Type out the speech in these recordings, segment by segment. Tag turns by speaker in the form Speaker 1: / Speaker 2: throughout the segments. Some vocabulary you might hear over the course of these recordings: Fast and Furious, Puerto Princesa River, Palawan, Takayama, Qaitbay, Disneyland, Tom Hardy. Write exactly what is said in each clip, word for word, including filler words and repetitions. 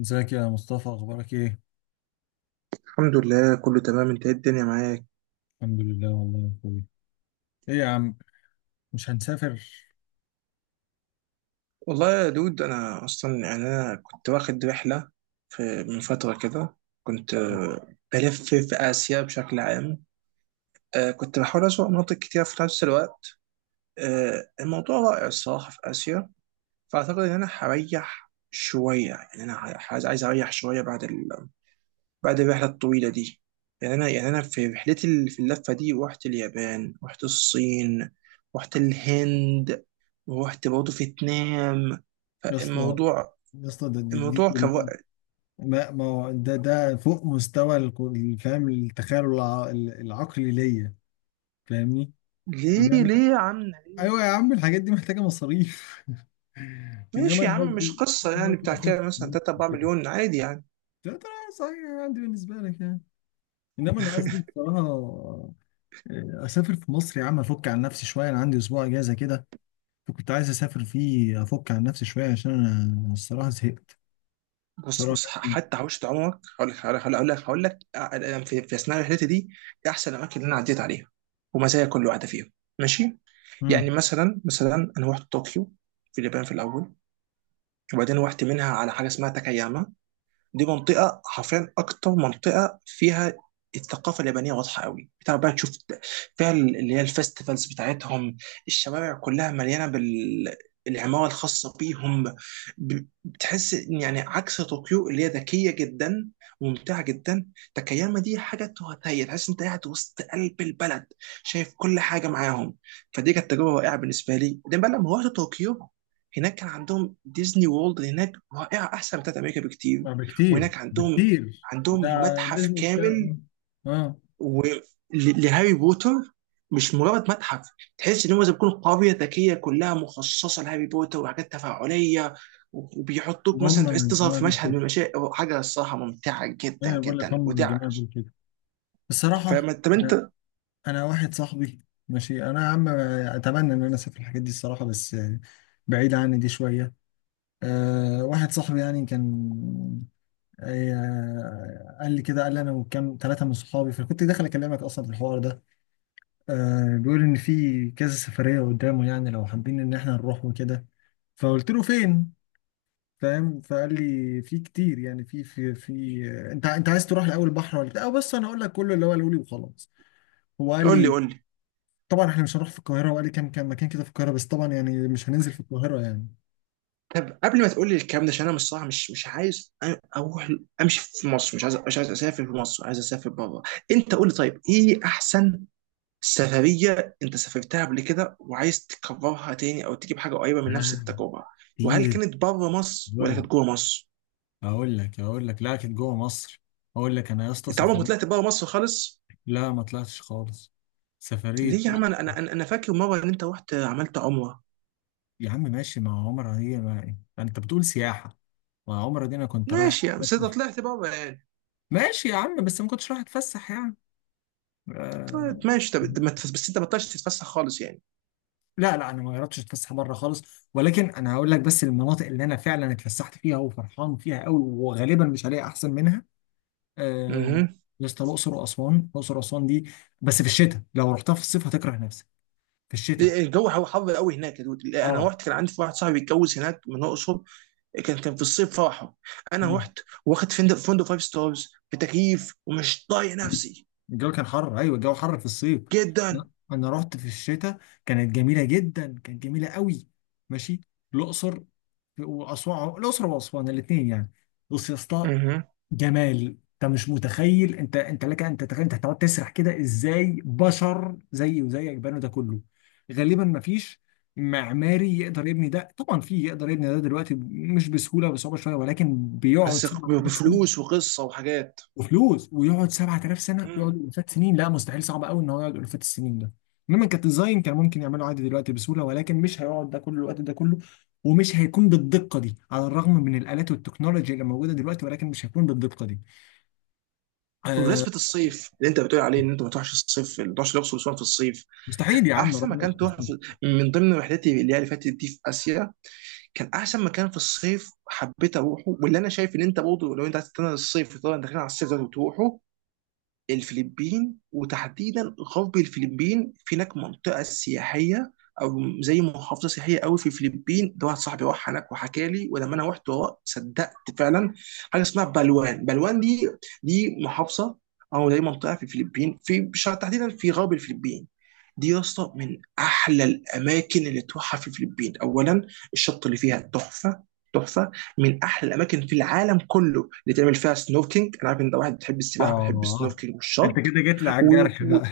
Speaker 1: ازيك يا مصطفى؟ اخبارك ايه؟
Speaker 2: الحمد لله كله تمام. انت ايه الدنيا معاك؟
Speaker 1: الحمد لله والله يا اخوي. ايه يا عم؟ مش هنسافر.
Speaker 2: والله يا دود انا اصلا يعني انا كنت واخد رحله في من فتره كده. كنت آه، بلف في اسيا بشكل عام. آه، كنت بحاول اسوق مناطق كتير في نفس الوقت. آه، الموضوع رائع الصراحه في اسيا. فاعتقد ان انا هريح شويه. يعني انا ه- عايز عايز اريح شويه بعد بعد الرحلة الطويلة دي. يعني أنا يعني أنا في رحلتي ال- في اللفة دي رحت اليابان، رحت الصين، رحت الهند، ورحت برضه فيتنام.
Speaker 1: يا اسطى،
Speaker 2: فالموضوع
Speaker 1: يا اسطى ده دي, دي
Speaker 2: الموضوع كان
Speaker 1: كلها.
Speaker 2: وقت.
Speaker 1: ما ما هو ده ده فوق مستوى الكل- فاهم؟ التخيل الع- العقلي ليا، فاهمني؟
Speaker 2: ليه
Speaker 1: انما
Speaker 2: ليه يا عم؟
Speaker 1: ايوه يا عم، الحاجات دي محتاجه مصاريف. انما
Speaker 2: ماشي يا
Speaker 1: انا
Speaker 2: عم، مش
Speaker 1: قصدي،
Speaker 2: قصة
Speaker 1: انا
Speaker 2: يعني
Speaker 1: قصدي
Speaker 2: بتاع
Speaker 1: مسافر
Speaker 2: كده مثلا ثلاثة اربعة
Speaker 1: كده،
Speaker 2: مليون عادي يعني.
Speaker 1: لا ترى. صحيح عندي بالنسبه لك يعني، انما انا قصدي بصراحه، آه، اسافر في مصر يا عم، افك عن نفسي شويه. انا عندي اسبوع اجازه كده، فكنت عايز اسافر فيه افك عن نفسي شويه، عشان انا الصراحه زهقت
Speaker 2: بص
Speaker 1: بصراحه
Speaker 2: بص ح-
Speaker 1: يعني.
Speaker 2: حتى حوشت عمرك، هقول لك هقول لك هقول لك هقول لك أنا في في أثناء رحلتي دي إيه أحسن الأماكن اللي أنا عديت عليها ومزايا كل واحدة فيهم. ماشي. يعني
Speaker 1: امم.
Speaker 2: مثلا مثلا انا رحت طوكيو في اليابان في الاول، وبعدين رحت منها على حاجه اسمها تاكاياما. دي منطقه حرفيا اكتر منطقه فيها الثقافه اليابانيه واضحه قوي. بتعرف بقى تشوف فيها ال- اللي هي الفستيفالز بتاعتهم، الشوارع كلها مليانه بال العمارة الخاصة بيهم. ب- بتحس إن يعني عكس طوكيو اللي هي ذكية جدا وممتعة جدا، تاكاياما دي حاجة تهتهي. تحس انت قاعد وسط قلب البلد، شايف كل حاجة معاهم. فدي كانت تجربة رائعة بالنسبة لي. ده بقى لما رحت طوكيو، هناك كان عندهم ديزني وورلد هناك رائعة، أحسن من بتاعت أمريكا بكتير.
Speaker 1: لا،
Speaker 2: وهناك
Speaker 1: بكتير،
Speaker 2: عندهم
Speaker 1: بكتير ده.
Speaker 2: عندهم متحف
Speaker 1: ديزني بتاع؟
Speaker 2: كامل
Speaker 1: اه.
Speaker 2: و... ل- لهاري بوتر. مش مجرد متحف، تحس ان هم زي ما بيكون قريه ذكيه كلها مخصصه لهاري بوتر، وحاجات تفاعليه و- وبيحطوك
Speaker 1: هم
Speaker 2: مثلا تحس تظهر
Speaker 1: الجماعة
Speaker 2: في
Speaker 1: دول
Speaker 2: مشهد
Speaker 1: كده،
Speaker 2: من المشاهد. حاجه الصراحه ممتعه جدا
Speaker 1: ايه بقول لك،
Speaker 2: جدا.
Speaker 1: هم
Speaker 2: ودي
Speaker 1: الجماعة دول كده الصراحه.
Speaker 2: فما طب
Speaker 1: انا،
Speaker 2: انت؟
Speaker 1: أنا واحد صاحبي ماشي، انا يا عم اتمنى ان انا اسافر الحاجات دي الصراحه، بس بعيد عني دي شويه. أه، واحد صاحبي يعني كان، آه، قال لي كده، قال لي انا وكام ثلاثه من صحابي، فكنت داخل اكلمك اصلا في الحوار ده. آه، بيقول ان في كذا سفريه قدامه يعني، لو حابين ان احنا نروح وكده. فقلت له فين؟ فاهم؟ فقال لي في كتير يعني، في في في آه، انت انت عايز تروح الاول بحر ولا بتاع؟ آه، بص انا هقول لك كله اللي هو قاله لي وخلاص. هو قال
Speaker 2: قول لي
Speaker 1: لي
Speaker 2: قول لي
Speaker 1: طبعا احنا مش هنروح في القاهره، وقال لي كام كام مكان كده في القاهره، بس طبعا يعني مش هننزل في القاهره يعني.
Speaker 2: طب قبل ما تقول لي الكلام ده، عشان انا مش صح، مش مش عايز أ- اروح امشي في مصر. مش عايز، مش عايز اسافر في مصر، عايز اسافر بره. انت قول لي طيب ايه احسن سفرية أنت سافرتها قبل كده وعايز تكررها تاني، أو تجيب حاجة قريبة من نفس
Speaker 1: لا
Speaker 2: التجربة؟ وهل
Speaker 1: كتير.
Speaker 2: كانت بره مصر ولا
Speaker 1: قول.
Speaker 2: كانت جوه مصر؟
Speaker 1: اقول لك، اقول لك، لا كانت جوه مصر. اقول لك انا يا اسطى
Speaker 2: أنت عمرك ما
Speaker 1: سفريه.
Speaker 2: طلعت بره مصر خالص؟
Speaker 1: لا ما طلعتش خالص. سفريه.
Speaker 2: ليه يا عم؟ أنا أنا أنا أنا فاكر مرة إن أنت رحت عملت عمرة.
Speaker 1: يا عم ماشي، ما هو عمرة هي، ما انت بتقول سياحة. ما عمرة دي انا كنت رايح
Speaker 2: ماشي يعني بس أنت
Speaker 1: أتفسح.
Speaker 2: طلعت بره يعني.
Speaker 1: ماشي يا عم، بس ما كنتش رايح اتفسح يعني.
Speaker 2: طلعت
Speaker 1: آه...
Speaker 2: ماشي. طب ما تف- بس أنت ما طلعتش تتفسح خالص يعني.
Speaker 1: لا لا، انا ما جربتش اتفسح بره خالص، ولكن انا هقول لك بس المناطق اللي انا فعلا اتفسحت فيها وفرحان فيها قوي، وغالبا مش هلاقي احسن منها. آه...
Speaker 2: اها.
Speaker 1: يا اسطى الاقصر واسوان، الاقصر واسوان دي بس في الشتاء، لو رحتها في الصيف هتكره نفسك. في
Speaker 2: إيه،
Speaker 1: الشتاء.
Speaker 2: إيه، الجو هو حر قوي هناك يا دود. انا
Speaker 1: اه.
Speaker 2: رحت كان عندي واحد صاحبي اتجوز هناك من الاقصر، كان كان في الصيف فرحه. انا
Speaker 1: مم.
Speaker 2: رحت واخد فندق فندق فايف ستارز بتكييف ومش طايق نفسي
Speaker 1: الجو كان حر، ايوه الجو حر في الصيف.
Speaker 2: جدا.
Speaker 1: لا، انا رحت في الشتاء، كانت جميله جدا، كانت جميله قوي. ماشي. الاقصر واسوان، الاقصر واسوان الاثنين يعني. بص يا اسطى،
Speaker 2: مهم.
Speaker 1: جمال. انت مش متخيل، انت انت لك انت تخيل، انت هتقعد تسرح كده ازاي؟ بشر زيي وزيك بنوا ده كله؟ غالبا ما فيش معماري يقدر يبني ده، طبعا في يقدر يبني ده دلوقتي، مش بسهوله، بصعوبه شويه، ولكن بيقعد
Speaker 2: بس
Speaker 1: سنة
Speaker 2: بفلوس وقصه وحاجات.
Speaker 1: وفلوس، ويقعد سبعة آلاف سنه، يقعد
Speaker 2: مم.
Speaker 1: الافات سنين؟ لا مستحيل، صعب قوي ان هو يقعد الافات السنين ده. انما كديزاين كان ممكن يعمله عادي دلوقتي بسهوله، ولكن مش هيقعد ده كل الوقت ده كله، ومش هيكون بالدقه دي. على الرغم من الالات والتكنولوجيا اللي موجوده دلوقتي، ولكن مش هيكون بالدقه دي. آه.
Speaker 2: بمناسبة الصيف اللي انت بتقول عليه ان انت ما تروحش الصيف، ما تروحش الاقصر واسوان في الصيف،
Speaker 1: مستحيل يا عم،
Speaker 2: احسن
Speaker 1: ربنا يستر
Speaker 2: مكان تروح
Speaker 1: مصروف.
Speaker 2: في من ضمن رحلتي اللي هي اللي فاتت دي في اسيا، كان احسن مكان في الصيف حبيت اروحه، واللي انا شايف ان انت برضه لو انت عايز تستنى الصيف، طبعا داخلين على الصيف لازم تروحه: الفلبين. وتحديدا غرب الفلبين، في هناك منطقه سياحيه او زي محافظه سياحيه قوي في الفلبين. ده واحد صاحبي راح هناك وحكى لي، ولما انا رحت ورا- صدقت فعلا. حاجه اسمها بلوان. بلوان دي دي محافظه او زي منطقه في الفلبين، في بش- تحديدا في غرب الفلبين. دي يا اسطى من احلى الاماكن اللي تروحها في الفلبين. اولا الشط اللي فيها تحفه، تحفه. من احلى الاماكن في العالم كله اللي تعمل فيها سنوركينج. انا عارف ان ده واحد بتحب السباحه وبتحب
Speaker 1: اه.
Speaker 2: السنوركينج
Speaker 1: انت
Speaker 2: والشط.
Speaker 1: كده جيت لي على
Speaker 2: و...
Speaker 1: الجرح
Speaker 2: و...
Speaker 1: بقى.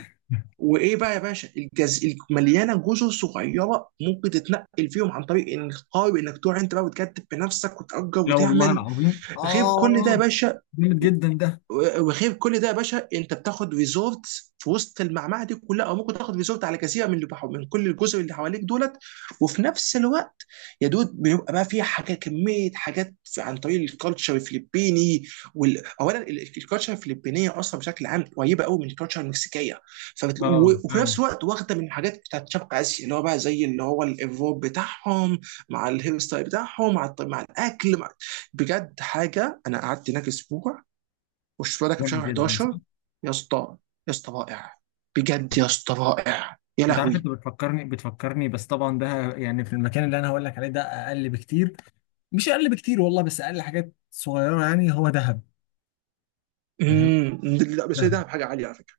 Speaker 2: وايه بقى يا باشا؟ الجز... مليانه جزر صغيره ممكن تتنقل فيهم عن طريق انك قارب، انك تروح انت بقى وتكتب بنفسك وتأجر
Speaker 1: لا والله
Speaker 2: وتعمل.
Speaker 1: العظيم،
Speaker 2: غير كل ده يا
Speaker 1: اه
Speaker 2: باشا
Speaker 1: جامد جدا ده.
Speaker 2: و- وغير كل ده يا باشا، انت بتاخد ريزورت في وسط المعمعه دي كلها، او ممكن تاخد ريزورت على جزيره من اللي بحو... من كل الجزر اللي حواليك دولت. وفي نفس الوقت يا دود، بيبقى بقى فيها حاجات، كميه حاجات في- عن طريق الكالتشر الفلبيني. وال... اولا ال- الكالتشر الفلبينيه اصلا بشكل عام قريبه قوي من الكالتشر المكسيكيه. فبت... و...
Speaker 1: اه
Speaker 2: وفي نفس
Speaker 1: فعلا،
Speaker 2: الوقت واخده من الحاجات بتاعت شرق اسيا، اللي هو بقى زي اللي هو الروب بتاعهم مع الهيرستايل بتاعهم، مع الط- مع الاكل مع... بجد حاجه انا قعدت هناك اسبوع. والشفاء ده كان في
Speaker 1: جامد
Speaker 2: شهر
Speaker 1: جدا
Speaker 2: حداشر
Speaker 1: صح.
Speaker 2: يا اسطى. يا اسطى رائع. بجد يا اسطى رائع يا
Speaker 1: انت عارف انت
Speaker 2: لهوي.
Speaker 1: بتفكرني، بتفكرني، بس طبعا ده يعني في المكان اللي انا هقول لك عليه ده اقل بكتير، مش اقل بكتير والله، بس اقل حاجات صغيره يعني. هو دهب. فاهم.
Speaker 2: امم، لا بس
Speaker 1: دهب.
Speaker 2: ده بحاجه عاليه على فكره.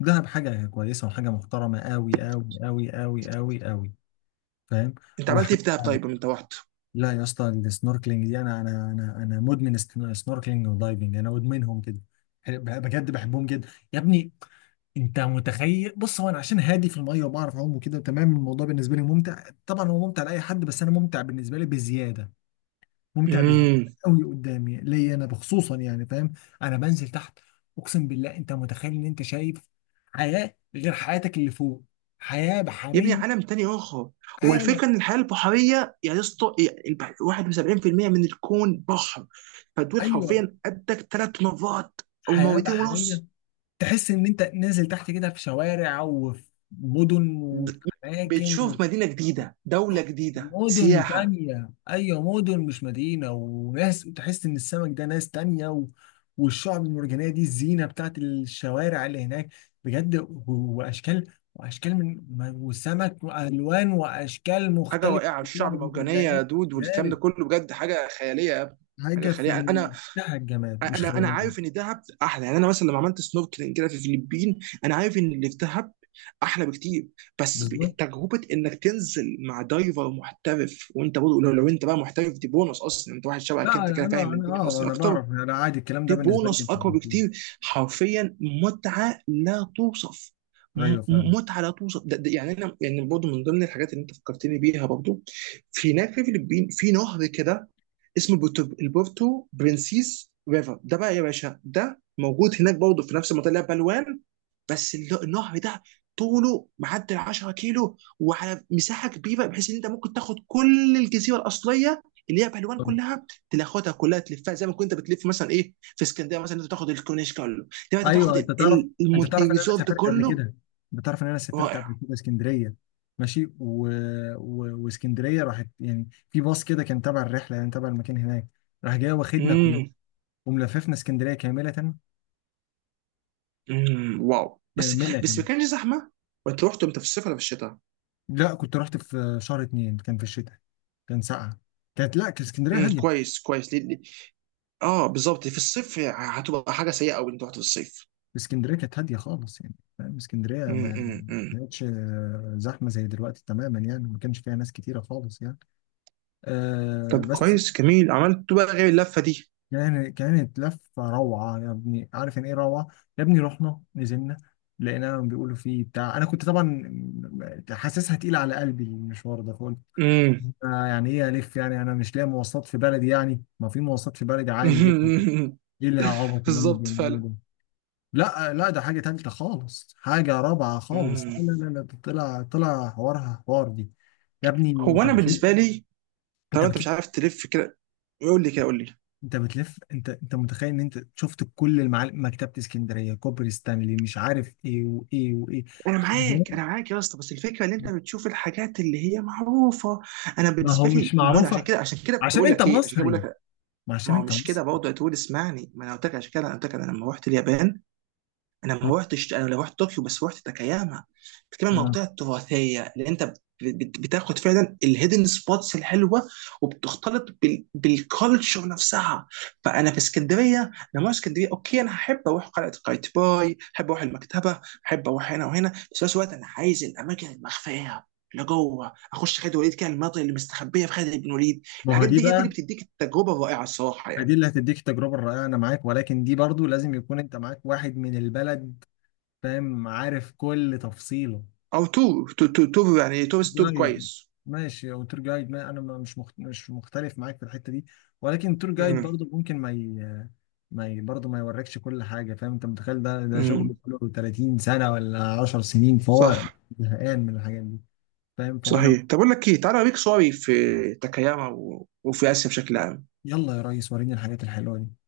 Speaker 1: دهب حاجه كويسه وحاجه محترمه قوي قوي قوي قوي قوي قوي. فاهم.
Speaker 2: انت عملت ايه
Speaker 1: وحاجه.
Speaker 2: في دهب طيب لما انت رحت؟
Speaker 1: لا يا اسطى، السنوركلينج دي انا انا انا انا مدمن. سنوركلينج ودايفنج انا مدمنهم كده، بجد بحبهم جدا يا ابني. انت متخيل؟ بص هو انا عشان هادي في الميه وبعرف اعوم وكده، تمام الموضوع بالنسبه لي ممتع، طبعا هو ممتع لاي حد، بس انا ممتع بالنسبه لي بزياده، ممتع بزياده
Speaker 2: امم.
Speaker 1: قوي قدامي ليا انا بخصوصا يعني، فاهم؟ انا بنزل تحت، اقسم بالله، انت متخيل ان انت شايف حياه غير حياتك اللي فوق؟ حياه
Speaker 2: يبني
Speaker 1: بحريه.
Speaker 2: عالم تاني اخر.
Speaker 1: عالم.
Speaker 2: والفكره ان الحياه البحريه يا اسطى، يا- البح- واحد وسبعين في المية من الكون بحر. فدول
Speaker 1: ايوه،
Speaker 2: حرفيا قدك ثلاث مرات او
Speaker 1: حياه
Speaker 2: مرتين
Speaker 1: بحريه،
Speaker 2: ونص
Speaker 1: تحس ان انت نازل تحت كده في شوارع وفي مدن
Speaker 2: د-
Speaker 1: وفي
Speaker 2: بتشوف
Speaker 1: اماكن.
Speaker 2: مدينه جديده، دوله جديده،
Speaker 1: مدن
Speaker 2: سياحه.
Speaker 1: تانية، أيوة مدن، مش مدينة، وناس، تحس إن السمك ده ناس تانية، و... والشعب المرجانية دي الزينة بتاعت الشوارع اللي هناك، بجد. و- وأشكال وأشكال من ما- وسمك وألوان وأشكال
Speaker 2: حاجه
Speaker 1: مختلفة
Speaker 2: رائعه
Speaker 1: في
Speaker 2: الشعب
Speaker 1: الشعب
Speaker 2: مرجانيه
Speaker 1: المرجانية.
Speaker 2: يا دود، والكلام ده
Speaker 1: ذلك
Speaker 2: كله بجد حاجه خياليه يا ابني. حاجه
Speaker 1: حاجة
Speaker 2: خياليه
Speaker 1: في
Speaker 2: يعني انا
Speaker 1: منتهى الجمال، مش
Speaker 2: انا انا عارف
Speaker 1: خيالية.
Speaker 2: ان دهب احلى. يعني انا مثلا لما عملت سنوركلينج كده في الفلبين، انا عارف ان اللي في دهب احلى بكتير. بس
Speaker 1: بالظبط.
Speaker 2: ب- تجربه انك تنزل مع دايفر محترف وانت برضه لو, لو انت بقى محترف، دي بونص. اصلا انت واحد شبهك
Speaker 1: لا،
Speaker 2: انت
Speaker 1: أنا
Speaker 2: كده فاهم
Speaker 1: أنا أنا
Speaker 2: الدنيا
Speaker 1: أه
Speaker 2: اصلا
Speaker 1: أنا
Speaker 2: اكتر،
Speaker 1: بعرف، أنا عادي الكلام ده
Speaker 2: دي
Speaker 1: بالنسبة لي
Speaker 2: بونص
Speaker 1: في
Speaker 2: اقوى
Speaker 1: الجحيم.
Speaker 2: بكتير حرفيا. متعه لا توصف. م-
Speaker 1: أيوة فعلا.
Speaker 2: م- متعه لا توصف. ده ده يعني انا يعني برضه من ضمن الحاجات اللي انت فكرتني بيها برضه في هناك في الفلبين، في نهر كده اسمه بورتو البورتو برنسيس ريفر. ده بقى يا باشا ده موجود هناك برضه في نفس المنطقه اللي هي بلوان. بس الل- النهر ده طوله معدي ال عشرة كيلو، وعلى مساحه كبيره بحيث ان انت ممكن تاخد كل الجزيره الاصليه اللي هي بهلوان كلها، تاخدها كلها تلفها زي ما كنت بتلف مثلا ايه في اسكندريه. مثلا انت بتاخد الكورنيش كله، دلوقتي انت بتاخد
Speaker 1: ايوه، انت
Speaker 2: ال-
Speaker 1: تعرف،
Speaker 2: ال-
Speaker 1: انت
Speaker 2: المن-
Speaker 1: تعرف ان انا
Speaker 2: الريزورت
Speaker 1: سافرت قبل
Speaker 2: كله.
Speaker 1: كده، انت تعرف ان انا سافرت
Speaker 2: رائع.
Speaker 1: قبل كده اسكندريه. ماشي، و... و... واسكندريه راحت يعني في باص كده كان تبع الرحله، يعني تبع المكان هناك، راح جاي واخدنا كل
Speaker 2: امم.
Speaker 1: وملففنا اسكندريه كامله.
Speaker 2: امم واو. بس بس ما
Speaker 1: كامله.
Speaker 2: كانش زحمه. وانت رحت امتى، في الصيف ولا في الشتاء؟
Speaker 1: لا كنت رحت في شهر اتنين، كان في الشتاء، كان ساقعه، كانت، لا كانت اسكندريه
Speaker 2: امم،
Speaker 1: هاديه.
Speaker 2: كويس كويس. ليه ليه- اه بالظبط، في الصيف هتبقى حاجه سيئه قوي انت رحت في الصيف.
Speaker 1: اسكندريه كانت هاديه خالص يعني، فاهم؟ اسكندريه
Speaker 2: امم.
Speaker 1: ما،
Speaker 2: امم.
Speaker 1: ما كانتش آه، زحمه زي دلوقتي تماما يعني، ما كانش فيها ناس كتيره خالص يعني. آه
Speaker 2: طب
Speaker 1: بس.
Speaker 2: كويس جميل، عملت بقى غير اللفه دي؟
Speaker 1: يعني كانت لفة روعة يا ابني، عارف يعني ايه روعة؟ يا ابني رحنا نزلنا لقينا بيقولوا فيه بتاع، انا كنت طبعا حاسسها تقيلة على قلبي المشوار ده، فقلت
Speaker 2: امم.
Speaker 1: آه يعني ايه الف يعني؟ انا مش لاقي مواصلات في بلدي يعني، ما في مواصلات في بلدي عادي جدا، ايه اللي عبط اللي هم
Speaker 2: بالظبط فعلا.
Speaker 1: بيعملوه ده؟ لا لا، ده حاجة تالتة خالص، حاجة رابعة خالص،
Speaker 2: مم.
Speaker 1: لا لا لا لا، ده طلع، طلع حوارها حوار دي. يا ابني
Speaker 2: هو
Speaker 1: انت
Speaker 2: انا
Speaker 1: بتلف
Speaker 2: بالنسبه لي
Speaker 1: انت
Speaker 2: طالما انت مش
Speaker 1: بتلف
Speaker 2: عارف تلف كده، يقول لي كده، قول لي.
Speaker 1: انت بتلف انت، انت متخيل ان انت شفت كل المعالم؟ مكتبة اسكندرية، كوبري ستانلي، مش عارف ايه وايه وايه،
Speaker 2: انا
Speaker 1: حاجات.
Speaker 2: معاك، انا معاك يا اسطى، بس الفكره ان انت بتشوف الحاجات اللي هي معروفه. انا
Speaker 1: ما هو
Speaker 2: بالنسبه
Speaker 1: مش
Speaker 2: لي مود. عشان
Speaker 1: معروفة
Speaker 2: كده، عشان كده كنت
Speaker 1: عشان
Speaker 2: بقول
Speaker 1: انت
Speaker 2: لك ايه، عشان كده بقول
Speaker 1: مصري،
Speaker 2: لك:
Speaker 1: ما
Speaker 2: ما
Speaker 1: عشان
Speaker 2: هو
Speaker 1: انت
Speaker 2: مش كده
Speaker 1: مصري.
Speaker 2: برضه. تقول اسمعني، ما انا قلت لك، عشان كده انا قلت لك انا لما رحت اليابان، انا ما
Speaker 1: م.
Speaker 2: روحتش، انا لو رحت طوكيو بس، روحت تاكاياما. بتكلم عن
Speaker 1: اه.
Speaker 2: المنطقه التراثيه اللي انت بت- بت- بتاخد فعلا الهيدن سبوتس الحلوه، وبتختلط بال... بالكالتشر نفسها. فانا في اسكندريه، انا ما أروح اسكندريه. اوكي، انا هحب اروح قلعه قايتباي، احب اروح المكتبه، احب اروح هنا وهنا، بس في نفس الوقت انا عايز الاماكن المخفيه اللي جوه اخش خالد وليد كده، المناطق اللي مستخبيه في خالد بن وليد.
Speaker 1: ما هو
Speaker 2: الحاجات
Speaker 1: دي
Speaker 2: دي هي دي اللي
Speaker 1: بقى،
Speaker 2: بتديك التجربه الرائعه الصراحه
Speaker 1: ما دي
Speaker 2: يعني.
Speaker 1: اللي هتديك التجربة الرائعة، انا معاك، ولكن دي برضو لازم يكون انت معاك واحد من البلد، فاهم؟ عارف كل تفصيله.
Speaker 2: او تو تو تو, تو يعني تورست تو كويس.
Speaker 1: جايد. ماشي او تور جايد، ما انا ما- مش مخت... مش مختلف معاك في الحته دي، ولكن تور جايد برضه ممكن ما ي... ما ي... برضه ما يوريكش كل حاجه، فاهم؟ انت متخيل ده ده
Speaker 2: امم.
Speaker 1: شغله كله تلاتين سنه ولا عشر سنين، فهو
Speaker 2: صح.
Speaker 1: زهقان من الحاجات دي، فاهم؟ فهو انا.
Speaker 2: صحيح. طب اقول لك ايه، تعالى اوريك صوري في تاكاياما و- وفي اسيا بشكل عام.
Speaker 1: يلا يا ريس، وريني الحاجات الحلوه دي.